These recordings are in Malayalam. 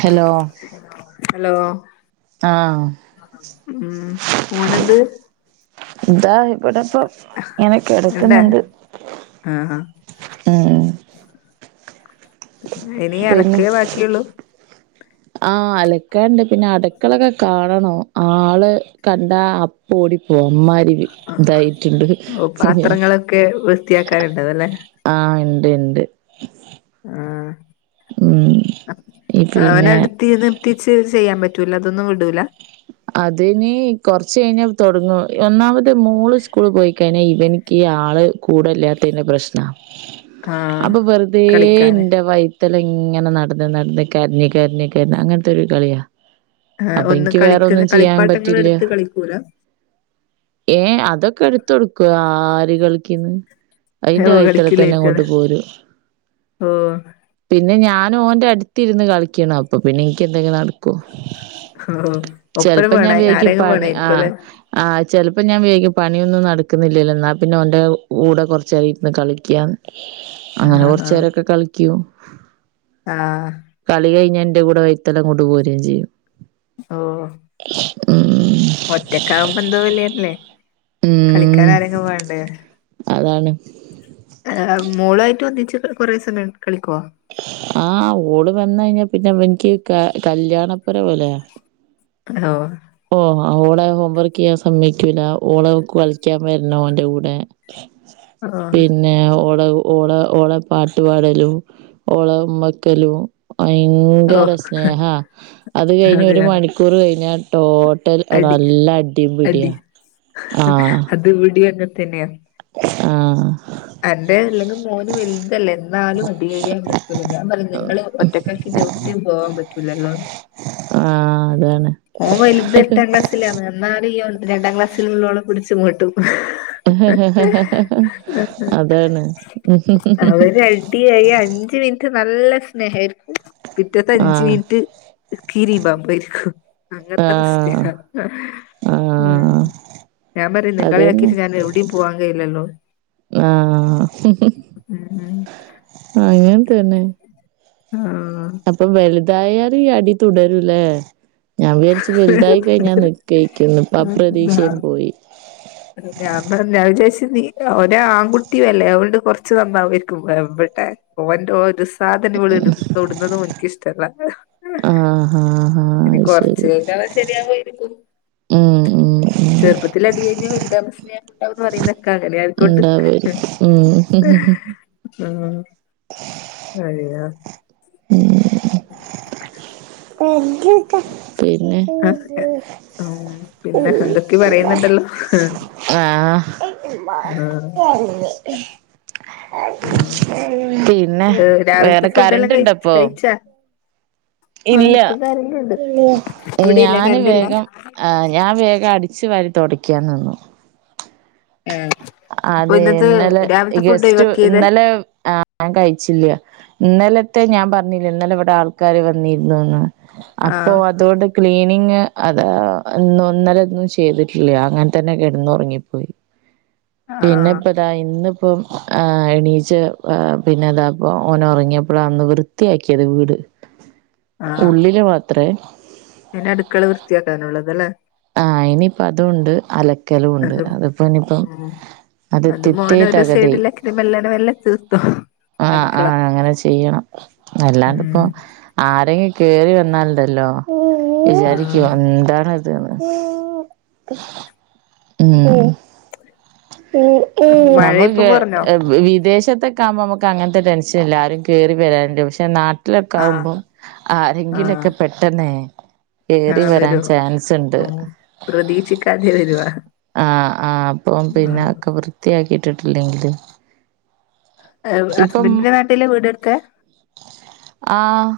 ഹെലോ അലോ ആഹാ ഉം ഓനെന്ത് ഇതാ ഇവിടെ ഇപ്പം ഇങ്ങെനെ രണ്ടാ കിടക്ന്നണ്ട് ആഹ് ആഹ് ഇനി പിന്നെ അല്ക്കേ ബാക്കിയുള്ളൂ ആഹ് അലക്കാണ്ട് പിന്നെ അടുക്കളൊക്കെ കാണണോ ആള് കണ്ട അപ് പ്പോ ഓടിപ്പോവും അമ്മാരി ഇതായിട്ടുണ്ട് ഓ [unintelligible] പാത്രങ്ങളൊക്കെ വൃത്തിയാക്കാനുണ്ടാവല്ലേ ആഹ് ഇണ്ട് ഇണ്ട് ആഹ് ഉം ആ ഞാന് പിന്നെ എടുത്തിന്ന് എത്തിച്ച് ചെയ്യാൻ പറ്റൂല അതൊന്നും വിടൂല അതിന് കുറച്ച് കഴിഞ്ഞാ തുടങ്ങും ഒന്നാമത്തെ മൂള് സ്കൂള് പോയിക്കഴിഞ്ഞാൽ ഇവനി ഈ ആള് കൂടല്ലാത്തതിന്റെ പ്രശ്നാ [inaudible] അപ്പൊ വെറുതെ കളിക്കാന് ഇന്റെ വൈ വൈതലെ ഇങ്ങനെ നട്ന്ന് നട്ന്ന് കര്ഞ്ഞി കര്ഞ്ഞി കരിഞ്ഞ് അങ്ങനത്തെ ഒരു കളിയാ ആഹ് അപ്പൊ ഒന്ന് എനിക്ക് വേറെ കളിക്ക്ന്ന ഒന്നും ചെയ്യാൻ കളിപ്പാട്ടങ്ങളൾ പറ്റില്ല എടുത്ത് കളിക്കൂല ഏഹ് അതൊക്കെ എടുത്തു കൊടുക്കും ആര് കൾക്കിന്ന് ഐഇന്റെ ഓ വൈത്തലെ തന്നെങ്ങോട്ട് കളിക്കില്ലായിരിക്കുംല്ലേ പോരും ഓ പിന്നെ ഞാനു ഓൻന്റെ അടുത്ത് ഇരുന്ന് കളിക്കണം. അപ്പൊ പിന്നെ എൻക്ക് എന്തെങ്കിലും നട്ക്ക്വോ ഓഹ് ചെൽപ്പോ ഞാൻ വിചാരിക്കുംവാക്കി പാ ആ ആഹ് ചിലപ്പോൾ ഞാൻ വെയ്ഗിപ്പോ പണിയൊന്നും നടക്കുന്നില്ലല്ലോ എന്നാ പിന്നെ അവന്റെ കൂടെ കൊർച്ചേയി ഇര്ന്ന് കളിക്യാന്ന് [inaudible] അങ്ങനെ കൊറച് നേേരൊക്കെ കളിക്കൂ ആഹ് കളി കഴിഞ്ഞ എന്റെ കൂടെ വൈത്തൽ അങ്ങോട്ട്‌ പോരുകയും ചെയ്യും ഓ ഉം ഒറ്റക്കാവുമ്പ എന്തോ [unintelligible] ഉം കളിക്കാൻ ആരെങ്കിലും വേണ്ടേ അതാണ്. മോളായിട്ട് വന്നിച്ച് കുറേ സമയം കളിക്കുവോ ആഹ് ഓട് വന്ന് കഴിഞ്ഞാ പിന്നെ എനിക്ക് കല്യാണപ്പുര പോലെയ ആഹ് ഓ അവളെ ഹോം വർക്ക് ചെയ്യാൻ സമ്മക്കില്ല ഓളെ കളിക്കാൻ വരണോ അവന്റെ കൂടെ ഓ പിന്നെ ഓടെ ഓള ഓള പാട്ടുപാടലും ഓള ഉമ്മവക്കലും ഓ ഭയങ്കര സ്നേഹാ അത് കഴിഞ്ഞ് ഒരു അതെയ മണിക്കൂർ കഴിഞ്ഞ ട്ടോ അടി നല്ല അടിയും പിടിയാ ആഹ് ഇത് ഇവിടെയും അങ്ങന തന്നെയ ആഹ് എന്റെ അല്ലെങ്കും മോന് വലുതല്ലെ എന്നാലും [unintelligible] ഞാൻ പറഞ്ഞ നിങ്ങള് [unintelligible] ആഹ് അതാണ് ഓൻ വലുത് എട്ടാം ക്ലാസ്സിലാണ് എന്നാ അറിയല്ലോ രണ്ടാം ക്ലാസ്സിൽലുള്ളോള പിടിച്ച് [unintelligible] അതാണ് ഉം അവര് അടിയായി അഞ്ചു മിനിറ്റ് നല്ല സ്നേഹ പിറ്റത്തെ അഞ്ചു ആഹ് മിനിറ്റ് [unintelligible] അങ്ങനത്തെ ആഹ്. അവസ്ഥയാ ഉം ആഹ് ഞാൻ പറയും നിങ്ങളെ അതന്നെ ആക്കിട്ട് ഞാൻ എവിടെയും പോവാൻ കഴിയില്ലല്ലോ ആഹ് ഉം അങ്ങനെ തന്നെ ആഹ് അപ്പൊ വലുതായാലും ഈ അടി തുടരൂല്ലേ ഞാൻ വിചാരിച്ചു വലുതായി കഴിഞ്ഞാ തുടരും. നിക്കയിരിക്കുന്നു ഇപ്പൊ ആ പ്രതീക്ഷയും പോയി ഞാൻ പറഞ്ഞ് ഞാൻ വിചാരിച്ച് നീ ഒരു ആൺകുട്ടി അല്ലേ അതൊണ്ട് കൊറച്ച്ു നന്നാവരിക്കുംവരും ട്ടെ ഓന്റെ ഒരു സാധന ഇവിള ഇ ഇടുന്നതും ക്കിഷ്ടല്ല ആഹ് ഹാ ഹാ എനി അത് കൊറച്ച് ശരി കഴിഞ്ഞാ ശരിയാകായിരി ക്കും ഉം ഉം ഉം ചെറുപ്പത്തിൽ അടി കഴിഞ്ഞ വലുതാമ സ്നേഹം ഉണ്ടാവന്ന് പറയുന്നൊക്കെ അങ്ങനെ ആയിക്കോട്ട് ആവുമായിരിക്കും ഉം [unintelligible] പിന്നെ ആഹ് പിന്നെ എന്തൊക്കെ പറയുന്നുണ്ടല്ലോ ആഹ് ആഹ് ആഹ് പിന്നെ ഏഹ് വേറെ രാവിലത്തെ ഫുഡെല്ലാം കഴി കറണ്ട്ണ്ട കഴിച്ചാ ആഹ് ഇല്ല ഇപ്പൊ കറന്റുണ്ട് ഇവിടെ ഇല്ല ഞാന് കറണ്ട് ഇല്ല വേഗം ആഹ് ഞാൻ വേഗം അടിച്ചു വാരി തുടക്കാൻ നിന്നു ഏഹ് അപ്പൊ അതെ ഇന്നത്തെ ഇന്നലെ രാവിലത്തെ ഫുഡ് ഗസ്റ്റ് ഒഴിവാക്കിയത് ഇന്നലെ ആഹ് ഞാൻ കഴിച്ചില്ല ഇന്നലത്തെ ഞാൻ പറഞ്ഞില്ല ഇന്നലെ ഇവിടെ ആൾക്കാര് വന്നിരുന്നുന്ന് അപ്പൊ ആഹ് അതുകൊണ്ട് ക്ലീനിങ് അതാ ഇന്നല ഒന്നും ചെയ്തിട്ടില്ല അങ്ങനെ തന്നെ കിടന്ന് ഉറങ്ങിപ്പോയി പിന്നെ ആഹ് ദാ ഇന്ന് ഇപ്പം ആഹ്‌ എണീച്ച് പിന്നെതാ ഓന ഉറങ്ങിയപ്പോഴ അന്ന് വൃ വൃത്തിയാക്കിയത് വീട് ഉള്ളില് മാത്രേ പിന്നെ അടുക്കള വൃത്തിയാക്കാനുള്ളത് അല്ലേ ആഹ് അയിനിയിപ്പ അതും ഉണ്ട് അലക്കലും ഉണ്ട് അതും അതിപ്പോ ഇനിയിപ്പം ഉം അത് മോന് തിത്തയ് ഒരു തകതയ് സൈഡിലാക്കി മെല്ലനെ മെല്ലെ തീർത്തു ആഹ് അടുക്കള ആഹ് അങ്ങനെ ചെയ്യണം അല്ലാണ്ട് ഉം ഇപ്പൊ ആരെങ്കിലും കേറി വന്നാലുണ്ടല്ലോ ആ വിചാരിക്കുവാ എന്താണ്അതെന്ന് ഉം മഴ ഇപ്പം നമ്മുക്ക് കുറഞ്ഞോ വിദേശത്ത,, ആകുമ്പോ നമുക്ക്ങ്ങന ടെൻഷൻ ഇല്ല ആരുംകയറി വരാനുണ്ട് പക്ഷെ നാട്ടി വട്ടിലൊക്കെ ആ ആകുമ്പോ ആ ആരെങ്കിലൊക്കെ പെട്ട ആ കേറി വരാൻ വരും ചാൻ,, ഇണ്ട് ഉം പ്രതീക്ഷിക്കാതെ വരുവാ ആ ആ അപ്പോ ആ പിന്നാക്കം വൃത്തിയാക്കിയിട്ടിട്ടില്ലെങ്കിൽ അ ഹസ്ബൻറിന്റെ നാട്ടിലെ വീടെടുക്ക ആഹ്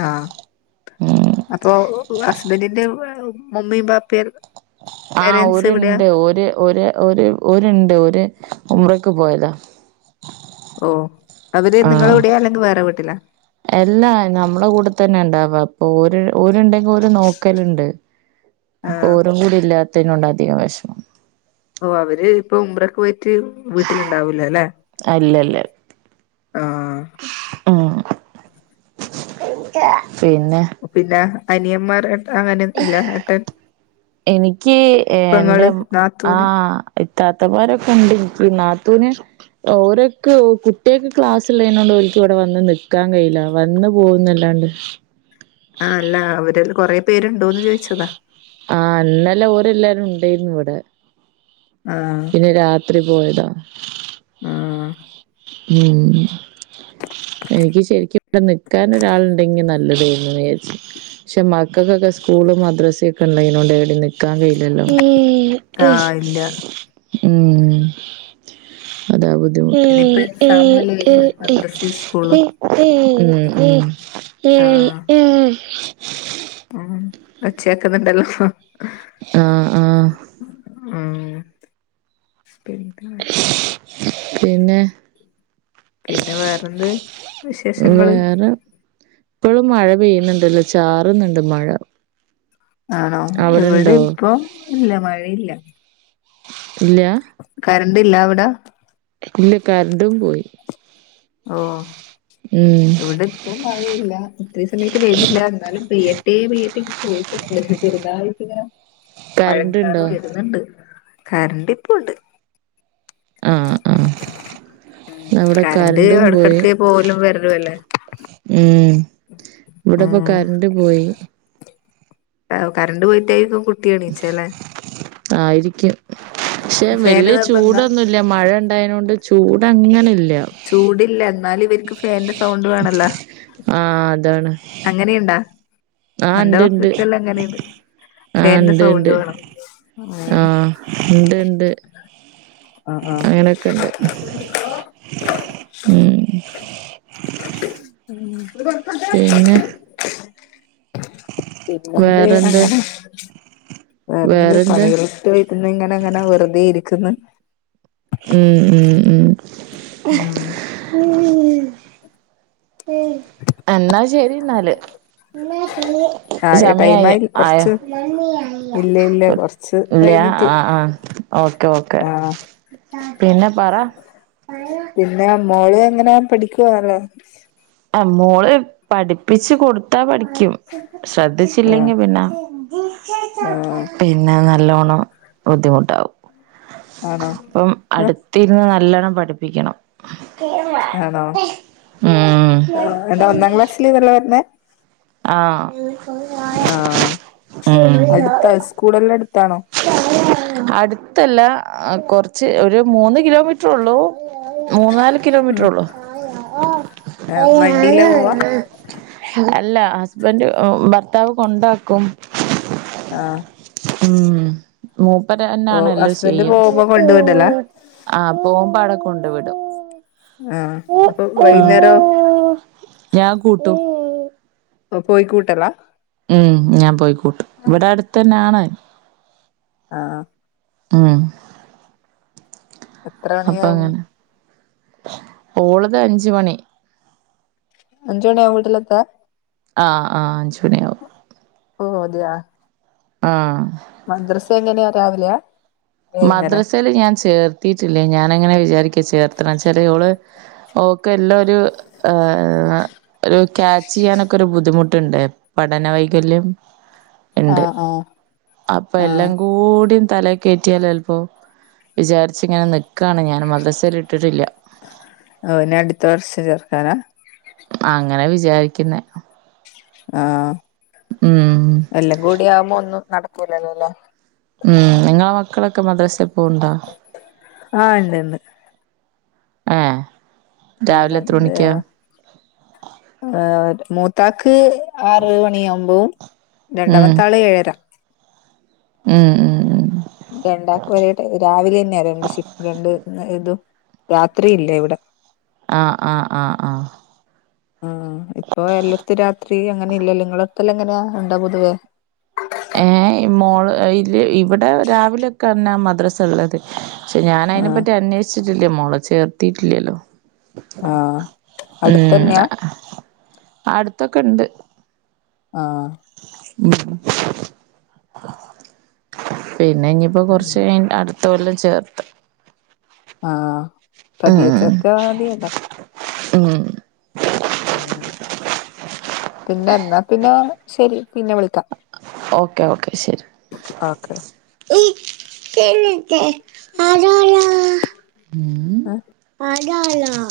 ആഹ് ഉം അപ്പൊ ഹസ്ബൻറിന്റെ ഉമ്മിയും പാപ്പയും ആഹ് പേരൻറ്സ് ഓര് എവിടെയാ ണ്ട് ഓര് ഓര് ഓര് ഓര് ഒണ്ട് ഒരു ഉമ്മ്റക്ക് പോയതാ ഓ അവര് നിങ്ങളെ ആഹ് എവിടെയാ അല്ലെങ്കിൽ വേറെ വീട്ടില എല്ലാ നമ്മള കൂടെ തന്നെ ഉണ്ടവാ അപ്പൊ ഓര് ഒണ്ടെങ്കിൽ ഓര് നോക്കലുണ്ട് ആ ഓരും കൂടി ഇല്ലാത്തതിന കൊണ്ട് അധികം വിഷമം ഓ അവര് ഇപ്പൊ ഉമ്മറയ്ക്കു പോയിറ്റ് വീട്ടിലുണ്ടാവൂലോ അല്ലെ അല്ലല്ല ആഹ് ഉം പിന്നെ പിന്നെ അനിയന്മാർ അങ്ങനെ ഇല്ല ഏട്ടൻ എനിക്ക് എന്റെ പെങ്ങള് നാത്തൂന് ആഹ് ഇത്താത്തമാാരൊക്കെ ഉണ്ടിനിക്ക് നാത്തൂന് ഓരക്ക് കുട്ടിയൊക്കെ ക്ലാസ്ള്ളതിനോണ്ട് ഒരിക്കും ഇവിടെ വന്ന് നിൽക്കാൻ കയില്ല വന്നു പോകുന്നല്ലാണ്ട് ആഹ് അല്ല അവര് അത് കൊറെ പേരുണ്ടോന്ന് ചോദിച്ചതാ ആഹ് അല്ലല്ല ഓര് എല്ലാരും ഉണ്ടായിരുന്നു ഇവിടെ ആഹ് പിന്നെ രാത് ത്രീ പോയതാ ആഹ് ഉം എനിക്ക് ശരിക്കും ഇവിടെ നിക്കാൻ ഒരാളുണ്ടെങ്കിൽ നല്ലതെ എന്ന് വിചാരിച്ചു പക്ഷെ മക്കൾക്കൊക്കെ സ്കൂള് മദ്രസേക്കെ ഉണ്ട് അയിനാണ്ട് ഇവിടെ നിക്ക്,, കാം കഴിയില്ലല്ലോ ആഹ് ഇല്ല ഉം ഉം അതാ ബുദ്ധിമുട്ട് ഇനിയിപ്പോ എക്സാമല്ലേ വരുന്നെ ഉം മദ്രസയും സ്കൂളും ഉം ഒച്ചകേക്കു ക്കുന്നുണ്ടല്ലോ ആഹ് ആഹ് ആ പിന്നെ [inaudible] പിന്നെ പിന്നെ വേറെന്ത് വിശേഷങ്ങള് ഇപ്പോഴും മഴ പെയ്യുന്നുണ്ടല്ലോ ചാറുന്നുണ്ട് മഴ ആണോ ഇവിടെ അവിടെണ്ടോ ഇപ്പൊ ഇല്ല മഴയില്ല ഇല്ല്യ കറന്റ് ഇല്ല അവിടെ ഇല്ല കറന്റും പോയി ഓ ഉം ഇവിടെ ഇപ്പം മഴയില്ല ഇത്രയും സമയത്ത് പെയ്തിട്ടില്ല, എന്നാലും പെയ്ട്ടെ പെയ്ട്ടെ ചോദിച്ചട്ട ചെറുതായിട്ട് ഇങ്ങനെ. കരണ്ട് മഴക്കാറ് ഉണ്ടോ വെരുന്നുണ്ട് കറന്റ് ഇപ്പ ഒണ്ട്. ആഹ് ആഹ് അവിടെ കറന്റ് കരണ്ടും ഇടക്ക് പോയി ഇടക്ക് പോകലും വരലും അല്ലേ. ഉം ഇവിടെ ഇപ്പൊ ഉം കറന്റ് പോയി. കറന്റ് പോയിട്ടായിരിക്കും കുട്ടി എണീറ്റെ ല്ലേ? ആയിരിക്കും പക്ഷെ ഫാന് വെല്ല്യ നിർബന്ധാ ചൂടൊന്നും ഇ ഇല്ല മഴ ഉണ്ടായതുകൊണ്ട് ചൂട് അങ്ങനെ ഇല്ല. ചൂട് ഇല്ല എന്നാല ഇവരിക്ക് ഫാന്റ് സൗണ്ട് വേണല്ലോ ആഹ് അതാണ് അങ്ങനെയുണ്ടാ ആഹ് എന്റെ ഇണ്ട് ഇണ്ട് മക്കക്കെല്ലാം അങ്ങനെയണ്ട്. ആഹ് ഫന്റെ ഇണ്ട് സൗണ്ട് ഇണ്ട് വേണം ആഹ് ഇണ്ട് ഇണ്ട് ആ ആ അങ്ങനൊക്കെ ഇണ്ട് [inaudible] [inaudible] ഉം പിന്നെ പിന്നെന്ത്, വേറെന്താ അങ്ങനെ വേറെന്ത് വേറെന്താ പണികള്? വീട്ടില് ഇങ്ങനെ അങ്ങനെ വെറതെ ഇരിക്കുന്നു. ഉം ഉം ഉ ഉ [inaudible] എന്നാ ശരി എന്നാല്. ആഹ് സമയ ആയ ടൈമായി ആയോ? കുറച്ച് ഇല്ല ഇല്ല കൊറച്ച് ഇല്ല കഴിഞ്ഞിട്ട് ആഹ ആഹ ഓക്കെ ഓക്കെ, ആഹ് പിന്നെ പറ! പിന്നെ മോളും എങ്ങനെ പഠിക്കുവാല്ലേ! മോള് പഠിപ്പിച്ച് കൊടുത്താ പഠിക്കും. ആഹ് ശ്രദ്ധിച്ചല്ലെങ്കിൽ പിന്നെ ആഹ് പിന്നെ നല്ലോണം ബുദ്ധിമുട്ടാവും, ആണോ അപ്പം അടുത്തിരുന്ന് നല്ലോണ്ണം പഠിപ്പിക്കണം, ഉം ആ എന്താ ഒന്നാം ക്ലാസ് [unintelligible] ആ ആഹ ഉം അടുത്താ, സ്കൂള എല്ലാം അടുത്താണോ? അടുത്തല്ല കുറച്ച് ഒരു മൂന്ന് കിലോമീറ ള്ളൂ മൂന്നാല് കിലോമീറ്ററൊള്ളൂ. വണ്ടിയിലാ പോവാ [unintelligible] അല്ല ഹസ്ബന്ഡ് ഭർത്താവ് കൊണ്ടാക്കും. ആ ഉം മൂപ്പരന്ന ഓ ആണ എല്ലാം ഹസ്ബൻഡ് ചെയ്യ. പോകുമ്പോ കൊണ്ട് വിടലാ ആ പോകുമ്പാ അവിടെ കൊണ്ടു വിടും. ആ അപ്പൊ വൈകുന്നേരൊ? ഞാൻ കൂട്ടും. പോയിക്കൂട്ടല. ഉം ഞാൻ പോയിക്കൂട്ടും ഇവിട ടുത്തന്നാണ്. അആ ആ എത്ര അപ്പ മണിയാവും ങ്ങനെ ഓളത് അഞ്ച് മണി. അഞ്ചു മണിയാ വീട്ടിലെത്ത? ആ ആ അഞ്ചു മണിയാവും പോ ഓ ത് ആ ആ മദ്രസ് എങ്ങനെ രാവിലയാ? മദ്രസ ല് ഞാൻ ചേർത്തിട്ടില്ല, ഞാന അങ്ങനെ വിചാരിക്ക ചേർത്തണച്ചാല് ഓള് ഓൾക്കെ എല്ലൊരു ഒരു ക്യാച്ച് ചെയ്യാനൊക്കൊരു ബുദ്ധിമുട്ടുണ്ട്, പഠനവൈകല്യം. ഇണ്ട് ആഹ് ആഹ് അപ്പോ ആഹ് എല്ലകൂടിതലേ കേറ്റി റ്റിയാലോല് പ്പോ വിചാരിച്ചിങ്ങനെ നിക്കണ് ഞാൻ മദ്രസെല് ഇട്ടിട്ടില്ല അവനെ അടുത്ത വർഷം ചേർക്കാനാ അങ്ങന വിചാരിക്കുന്നേ ആഹ് ഉം എല്ലാകൂടി ആകുമ്പോ ഒന്നും നടക്കൂലല്ലോലേ ഉം നിങ്ങളെ മക്കളൊക്കെ മദ്രസെ പോണ്ടാ ആഹ് ഇണ്ട്ണ്ട് ആഹ് ആഹ് രാവിലെ എത്ര മണിക്കാ ആഹ് മൂത്താക്ക് ആറ് മണിയാകുമ്പോ രണ്ടാമത്താള് ഏഴര മ്മ് മ്മ് മ്മ് രണ്ടാക്കു ഒരെട്ട രാവിലെ ന്നെയ രണ്ട് ഷിഫ് രണ്ട് ഇതും രാത്രി ഇല്ല ഇവടെ ആഹ് ആഹ് ആഹ് ആഹ് ആഹ് ഇപ്പോ എല്ലാടത്തും രാത്രി അങ്ങനെ ഇല്ലല്ലോ നിങ്ങളുടുത്തല്ലാം എങ്ങനെയാ ഉണ്ടാ പൊതുവേ ഏഹ് മോള് ഇൽ ഇവിടെ രാവിലക്കെന്നാ മദ്രസ ള്ളത് ക്ഷേ ഞാ അയിനെ ആഹ് പറ്റി അന്വേഷിച്ചിട്ടില്ല മോളേ ചേർത്തിട്ടില്ലല്ലോ ആഹ് ഉം അടുത്തന്നെയാ അടുത്തൊക്കെണ്ട് ആഹ് പിന്നെ ഇനി പ്പോ കൊറച്ച് കഴി അടുത്ത കൊല്ലം ചേർത്താം ആഹ് ഉം പതിയെ ഉം ചേർത്താ മതിയല്ലോ ഉം ആഹ് പിന്നെ ന്നാ പിന്നെ ശെരി പിന്നെ വിളിക്കാം ഓക്കെ ഓക്കെ ശെരി ഓക്കെ ഇ എനിക് അതാരാ ആഹ് അതാല